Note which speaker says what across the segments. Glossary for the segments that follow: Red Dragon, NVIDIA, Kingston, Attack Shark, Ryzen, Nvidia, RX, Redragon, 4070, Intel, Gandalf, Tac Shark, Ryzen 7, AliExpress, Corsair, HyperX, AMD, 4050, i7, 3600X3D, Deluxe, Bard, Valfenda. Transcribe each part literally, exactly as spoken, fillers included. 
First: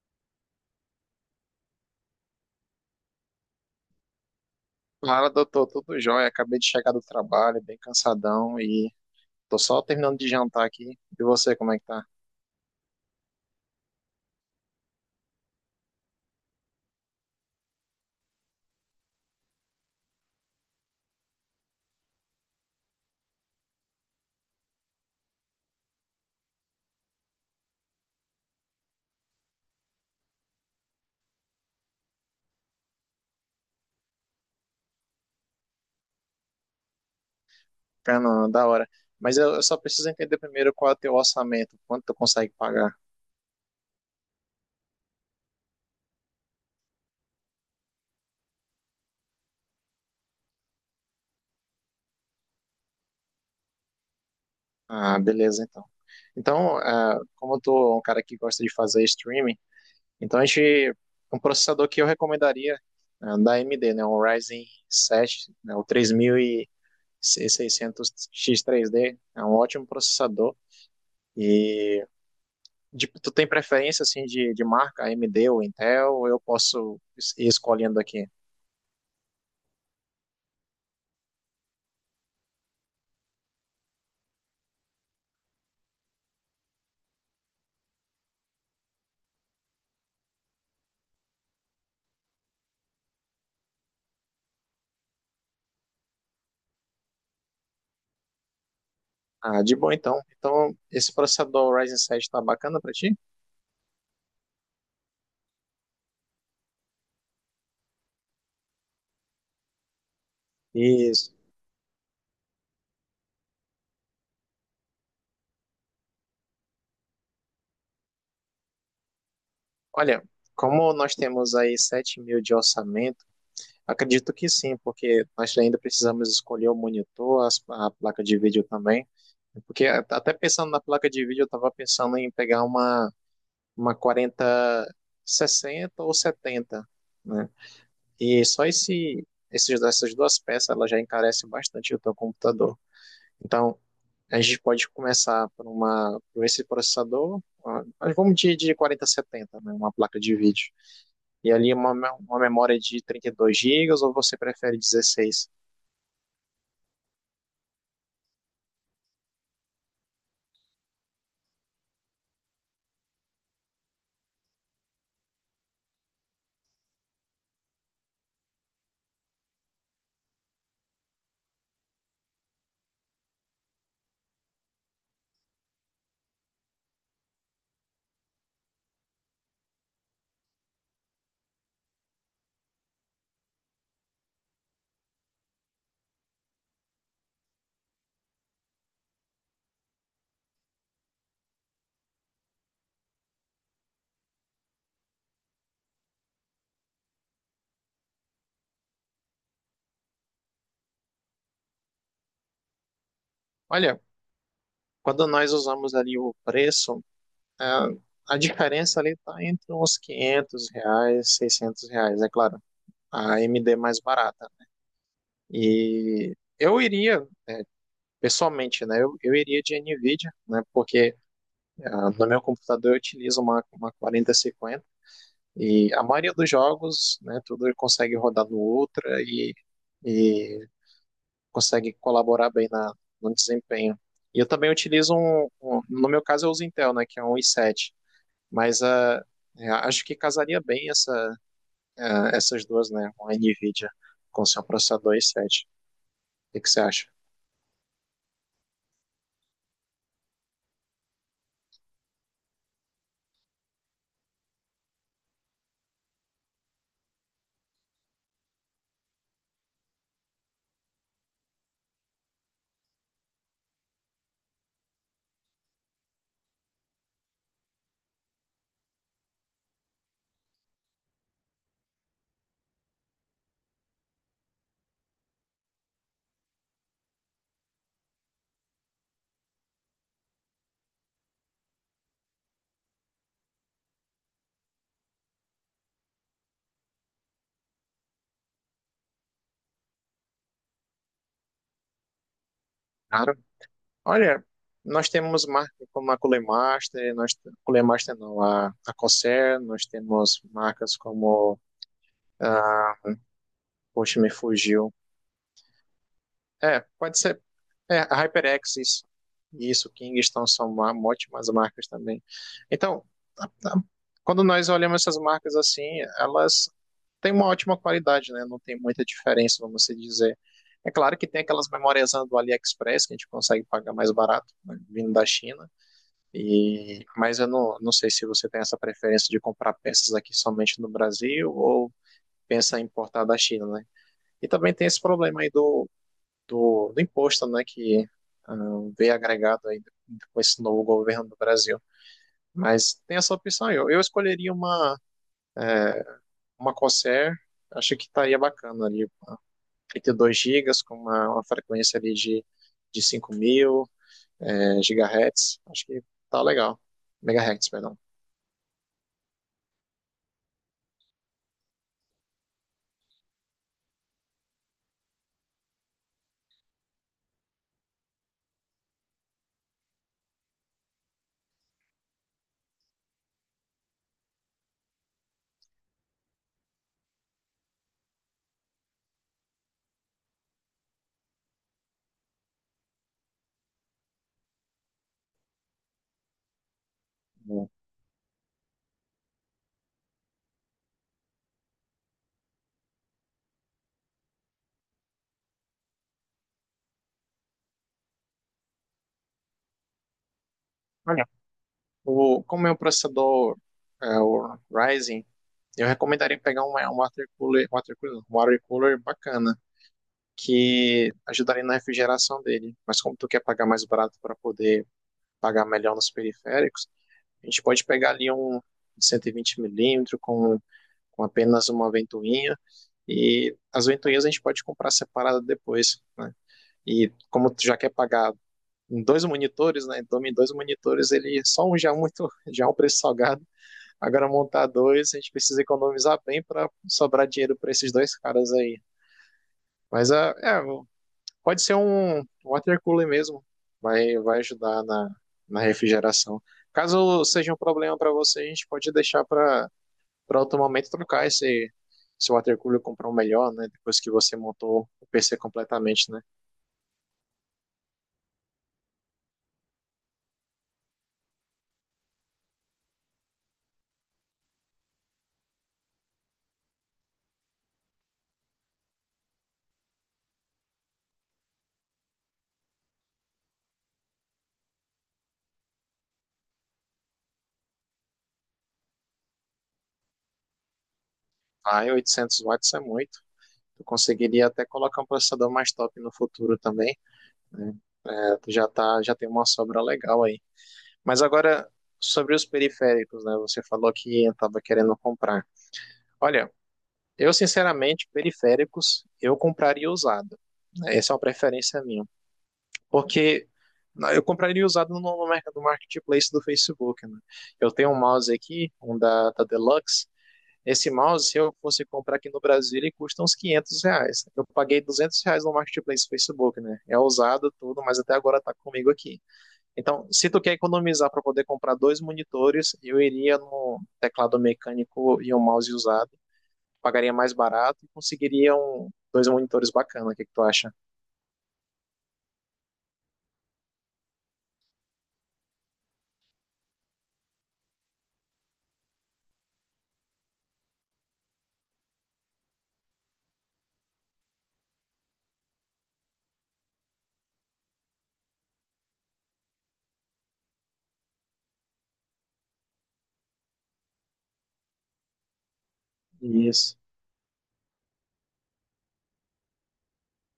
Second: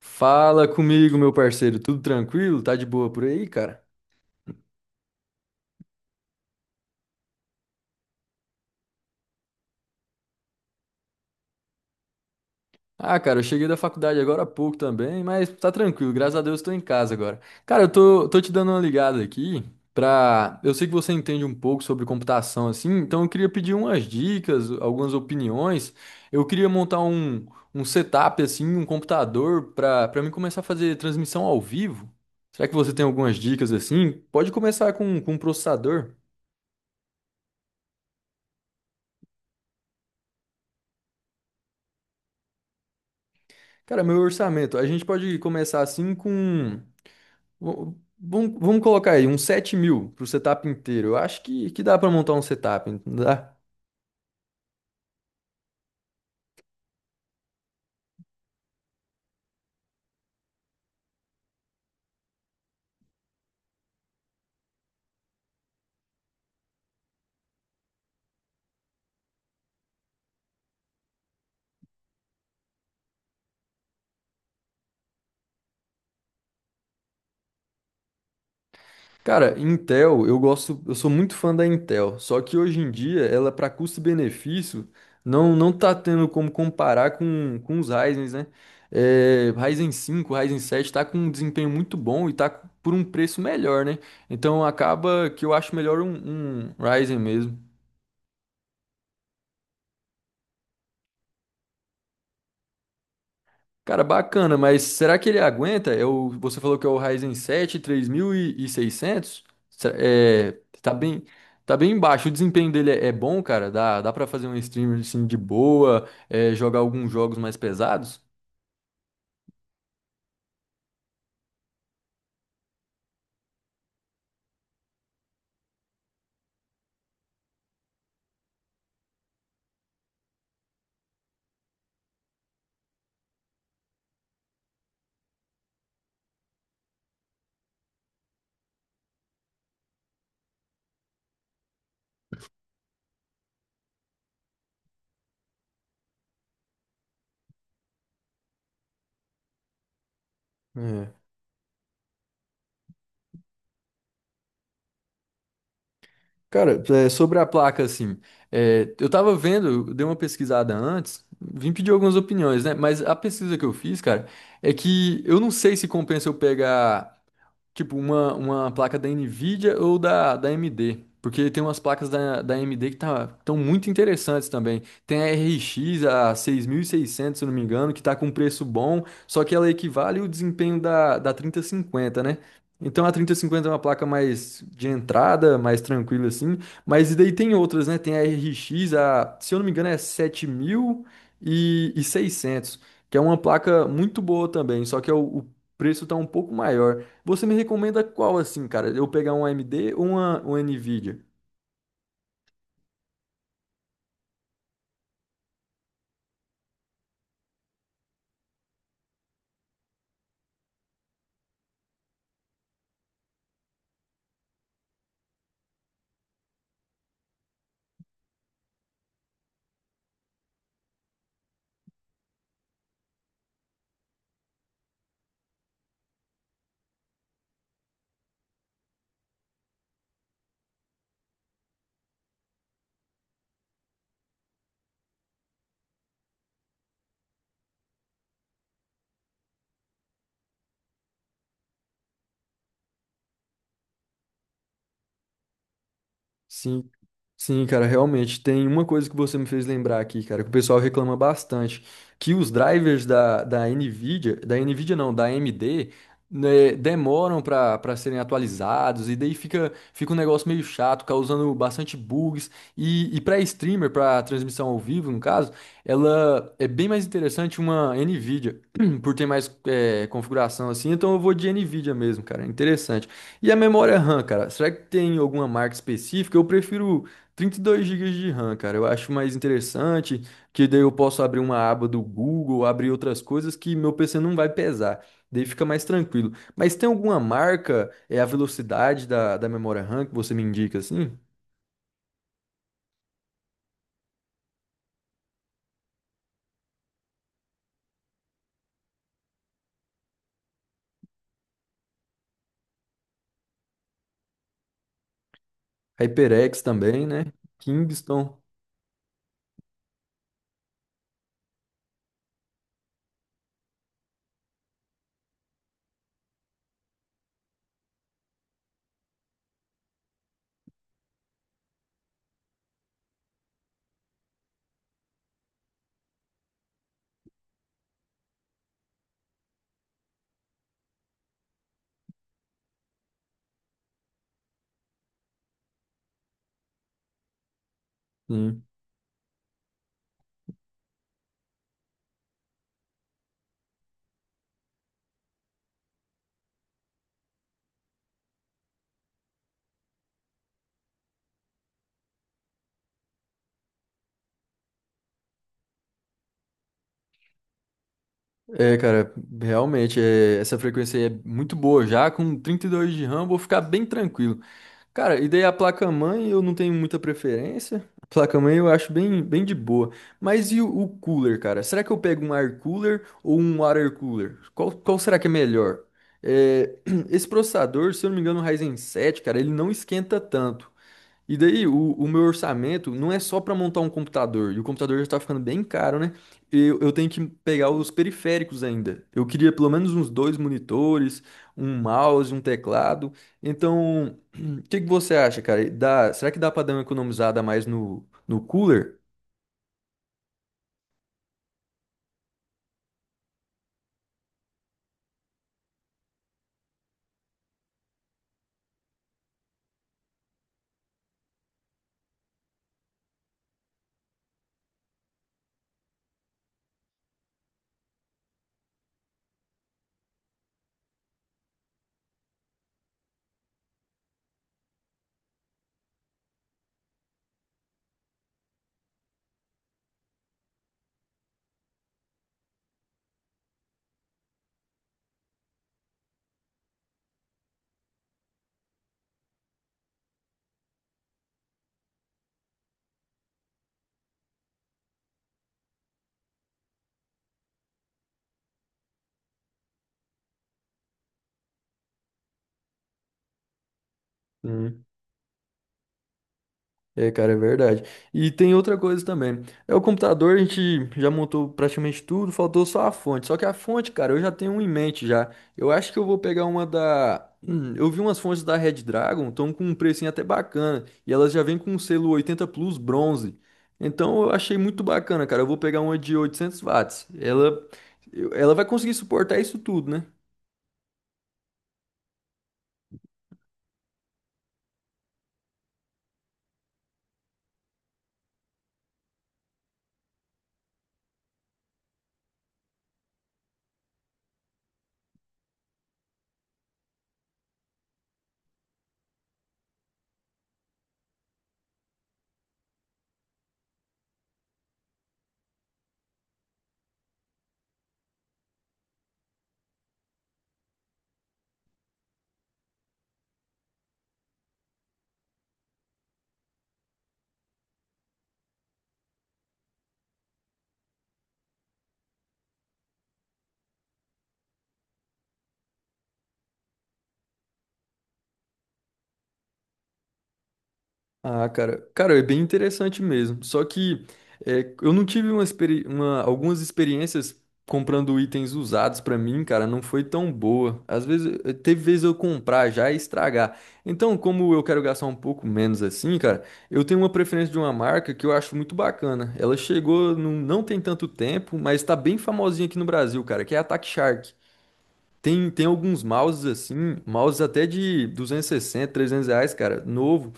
Speaker 1: Fala comigo, meu parceiro. Tudo tranquilo? Tá de boa por aí, cara?
Speaker 2: Fala, doutor, tudo jóia? Acabei de chegar do trabalho, bem cansadão e tô só terminando de jantar aqui. E você, como é que tá?
Speaker 1: Ah, cara, eu cheguei da faculdade agora há pouco também, mas tá tranquilo, graças a Deus tô em casa agora. Cara, eu tô, tô te dando uma ligada aqui pra. Eu sei que você entende um pouco sobre computação, assim, então eu queria pedir umas dicas, algumas opiniões. Eu queria montar um, um setup, assim, um computador pra, pra mim começar a fazer transmissão ao vivo. Será que você tem algumas dicas assim? Pode começar com, com um processador.
Speaker 2: Fernando, da hora. Mas eu, eu só preciso entender primeiro qual é o teu orçamento, quanto tu consegue pagar.
Speaker 1: Cara, meu orçamento, a gente pode começar assim com. v- Vamos, vamos colocar aí uns sete mil pro setup inteiro. Eu acho que, que dá pra montar um setup, não dá?
Speaker 2: Ah, beleza, então. Então, ah, como eu tô um cara que gosta de fazer streaming, então a gente, um processador que eu recomendaria, ah, da A M D, né? Um Ryzen sete, né? O 3600X3D, é um ótimo processador. e De- tu tem preferência assim de, de marca A M D ou Intel? Ou eu posso es- ir escolhendo aqui?
Speaker 1: Cara, Intel, eu gosto, eu sou muito fã da Intel, só que hoje em dia ela, para custo-benefício, não, não tá tendo como comparar com, com os Ryzens, né? É, Ryzen cinco, Ryzen sete tá com um desempenho muito bom e tá por um preço melhor, né? Então acaba que eu acho melhor um, um Ryzen mesmo.
Speaker 2: Ah, de boa então. Então, esse processador Ryzen sete está bacana para ti?
Speaker 1: Cara, bacana, mas será que ele aguenta? Eu, você falou que é o Ryzen sete três mil e seiscentos? Será- É, tá bem,
Speaker 2: Isso.
Speaker 1: tá bem baixo. O desempenho dele é, é bom, cara. Dá, dá para fazer um streamer assim de boa, é, jogar alguns jogos mais pesados?
Speaker 2: Olha, como nós temos aí sete mil de orçamento, acredito que sim, porque nós ainda precisamos escolher o monitor, as- a placa de vídeo também. Porque a- até pensando na placa de vídeo, eu estava pensando em pegar uma, uma quarenta, sessenta ou setenta, né? E só esse, esses, essas duas peças ela já encarece bastante o teu computador. Então, a gente pode começar por, uma, por esse processador, ah, mas vamos de, de quarenta setenta, né, uma placa de vídeo.
Speaker 1: É.
Speaker 2: E ali uma, me- uma memória de trinta e dois gigas ou você prefere dezesseis.
Speaker 1: Cara, é, sobre a placa, assim, é, eu tava vendo, eu dei uma pesquisada antes, vim pedir algumas opiniões, né? Mas a pesquisa que eu fiz, cara, é que eu não sei se compensa eu pegar. Tipo, uma, uma placa da Nvidia ou da, da A M D. Porque tem umas placas da, da A M D que tá, estão muito interessantes também. Tem a R X, a seis mil e seiscentos se eu não me engano, que tá com um preço bom, só que ela equivale o desempenho da, da trinta e cinquenta, né? Então a trinta e cinquenta é uma placa mais de entrada, mais tranquila assim. Mas e daí tem outras, né? Tem a R X, a, se eu não me engano, é sete mil e seiscentos, que é uma placa muito boa também, só que é o o preço tá um pouco maior. Você me recomenda qual assim, cara? Eu pegar um A M D ou uma, uma Nvidia?
Speaker 2: Olha, quando nós usamos ali o preço, ah, a diferença ali está entre uns quinhentos reais, seiscentos reais, é claro. A AMD mais barata. E eu iria pessoalmente, né? Eu, eu iria de NVIDIA, né? Porque ah, no meu computador eu utilizo uma, uma quarenta cinquenta e a maioria dos jogos, né? Tudo consegue rodar no Ultra e, e consegue colaborar bem na, no desempenho. E eu também utilizo um, um- no meu caso eu uso Intel, né? Que é um i sete, mas ah, é, acho que casaria bem essa, ah, essas duas, né? Uma NVIDIA com seu processador i sete. O que que você
Speaker 1: Sim,
Speaker 2: acha?
Speaker 1: sim, cara, realmente. Tem uma coisa que você me fez lembrar aqui, cara, que o pessoal reclama bastante, que os drivers da, da NVIDIA, da NVIDIA não, da A M D, né, demoram para para serem atualizados, e daí fica, fica um negócio meio chato, causando bastante bugs. E, e para streamer, para transmissão ao vivo, no caso, ela é bem mais interessante uma NVIDIA, por ter mais eh, configuração assim, então eu vou de NVIDIA mesmo, cara. É interessante. E a memória RAM, cara? Será que tem alguma marca específica? Eu prefiro trinta e dois gigas de RAM, cara. Eu acho mais interessante, que daí eu posso abrir uma aba do Google, abrir outras coisas que meu P C não vai pesar. Daí fica mais tranquilo. Mas tem alguma marca, é a velocidade da, da memória RAM que você me indica, assim?
Speaker 2: Claro. Olha, nós temos marcas como a Culemaster, nós Culemaster não, a, a Corsair, nós temos marcas como a, poxa, me fugiu.
Speaker 1: HyperX
Speaker 2: É,
Speaker 1: também,
Speaker 2: pode
Speaker 1: né?
Speaker 2: ser é, a
Speaker 1: Kingston.
Speaker 2: HyperX, isso, isso, Kingston são ma- ótimas marcas também. Então, a- a- quando nós olhamos essas marcas assim, elas têm uma ótima qualidade, né? Não tem muita diferença, vamos se dizer. É claro que tem aquelas memórias do AliExpress que a gente consegue pagar mais barato, né, vindo da China. E, mas eu não, não sei se você tem essa preferência de comprar peças aqui somente no Brasil ou pensa em importar da China, né? E também tem esse problema aí do, do, do imposto, né? Que ah, veio agregado aí com esse novo governo do Brasil. Mas tem essa opção aí. Eu, eu escolheria uma, uma Corsair, acho que estaria bacana ali. Trinta e dois gigas com uma, uma frequência ali de, de cinco mil, é, gigahertz. Acho que tá legal. Megahertz, perdão.
Speaker 1: É, cara, realmente, é, essa frequência aí é muito boa já. Com trinta e dois de RAM, vou ficar bem tranquilo. Cara, e daí a placa-mãe eu não tenho muita preferência. A placa-mãe eu acho bem, bem de boa. Mas e o, o cooler, cara? Será que eu pego um air cooler ou um water cooler? Qual, qual será que é melhor? É, esse processador, se eu não me engano, o Ryzen sete, cara, ele não esquenta tanto. E daí, o, o meu orçamento não é só para montar um computador, e o computador já tá ficando bem caro, né? Eu, eu tenho que
Speaker 2: Hum.
Speaker 1: pegar os periféricos ainda. Eu queria pelo menos uns dois monitores, um mouse, um teclado. Então, o que que você acha, cara? Dá, será que dá para dar uma economizada a mais no, no cooler?
Speaker 2: O, como meu processador é o Ryzen, eu recomendaria pegar um, um water cooler, water cooler, não, um water cooler bacana, que ajudaria na refrigeração dele. Mas como tu quer pagar mais barato para poder pagar melhor nos periféricos, a gente pode pegar ali um cento e vinte milímetros com, com apenas uma ventoinha. E as ventoinhas a gente pode comprar separada depois, né? E como tu já quer pagar em dois monitores, né? Então, em dois monitores, ele só um já é muito, já é um preço salgado. Agora montar dois, a gente precisa economizar bem para sobrar dinheiro para esses dois caras aí. Mas é, é, pode ser um um water cooler mesmo, vai, vai ajudar na, na refrigeração. Caso seja um problema para você, a gente pode deixar para para outro momento trocar esse, esse water cooler, comprar um melhor, né? Depois que você montou o P C completamente, né?
Speaker 1: É, cara, é verdade. E tem outra coisa também. É o computador, a gente já montou praticamente tudo, faltou só a fonte. Só que a fonte, cara, eu já tenho uma em mente já. Eu acho que eu vou pegar uma da. Hum, eu vi umas fontes da Red Dragon, estão com um precinho até bacana. E elas já vêm com um selo oitenta Plus bronze. Então eu achei muito bacana, cara. Eu vou pegar uma de oitocentos watts. Ela, eu- ela vai conseguir suportar isso tudo, né?
Speaker 2: Ah, oitocentos watts é muito. Tu conseguiria até colocar um processador mais top no futuro também, né? É, tu já tá, já tem uma sobra legal aí. Mas agora, sobre os periféricos, né? Você falou que estava querendo comprar. Olha, eu sinceramente, periféricos, eu compraria usado. Né? Essa é uma preferência minha. Porque na- eu compraria usado no, no merc- no marketplace do Facebook, né? Eu tenho um mouse aqui, um da, da Deluxe. Esse mouse, se eu fosse comprar aqui no Brasil, ele custa uns quinhentos reais. Eu paguei duzentos reais no marketplace do Facebook, né? É usado tudo, mas até agora tá comigo aqui. Então, se tu quer economizar para poder comprar dois monitores, eu iria no teclado mecânico e um mouse usado. Pagaria mais barato e conseguiria um- dois monitores bacana. O que que tu acha?
Speaker 1: Ah, cara, cara, é bem interessante mesmo. Só que é, eu não tive uma, experi- uma- algumas experiências comprando itens usados pra mim, cara, não foi tão boa. Às vezes, eh, teve vezes eu comprar já e estragar. Então, como eu quero gastar um pouco menos assim, cara, eu tenho uma preferência de uma marca que eu acho muito bacana. Ela chegou num- não tem tanto tempo, mas tá bem famosinha aqui no Brasil, cara, que é a Attack Shark. Tem, tem alguns mouses
Speaker 2: Isso.
Speaker 1: assim, mouses até de duzentos e sessenta, trezentos reais, cara, novo.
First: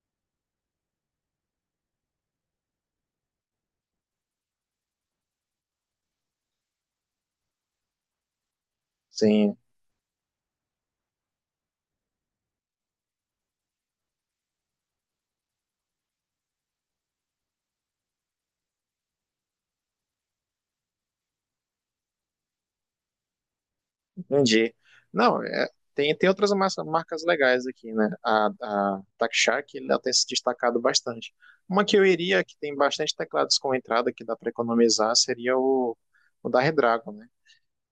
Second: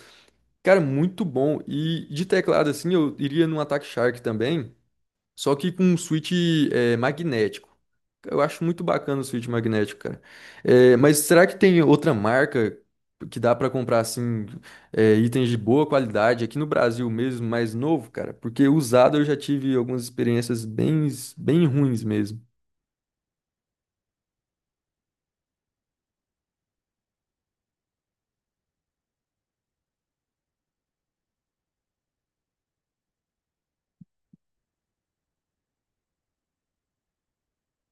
Speaker 1: Cara, muito bom. E de teclado, assim, eu iria num Attack Shark também, só que com um switch é, magnético. Eu acho muito bacana o switch
Speaker 2: Sim,
Speaker 1: magnético, cara. É, mas será que tem outra marca que dá pra comprar, assim, é, itens de boa qualidade aqui no Brasil mesmo, mais novo, cara? Porque usado eu já tive algumas experiências bem, bem ruins mesmo.
Speaker 2: entendi. Não, é, tem, tem outras mas- marcas legais aqui, né? A, a Tac Shark, ela tem se destacado bastante. Uma que eu iria, que tem bastante teclados com entrada, que dá para economizar, seria o, o da Redragon, né?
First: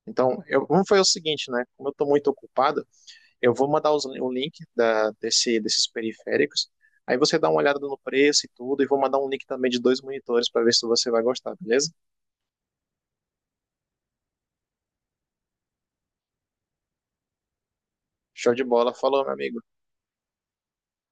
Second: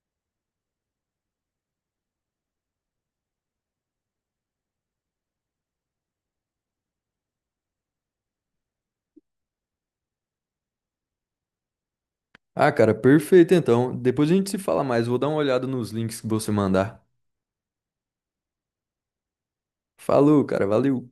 Speaker 2: Então, eu, como foi o seguinte, né? Como eu estou muito ocupado, eu vou mandar os- o link da- desse, desses periféricos. Aí você dá uma olhada no preço e tudo, e vou mandar um link também de dois monitores para ver se você vai gostar, beleza?
Speaker 1: Ah, cara, perfeito então. Depois a gente se fala mais. Vou dar uma olhada nos links que você mandar.
Speaker 2: Show de bola. Falou, meu amigo.
Speaker 1: Falou, cara, valeu.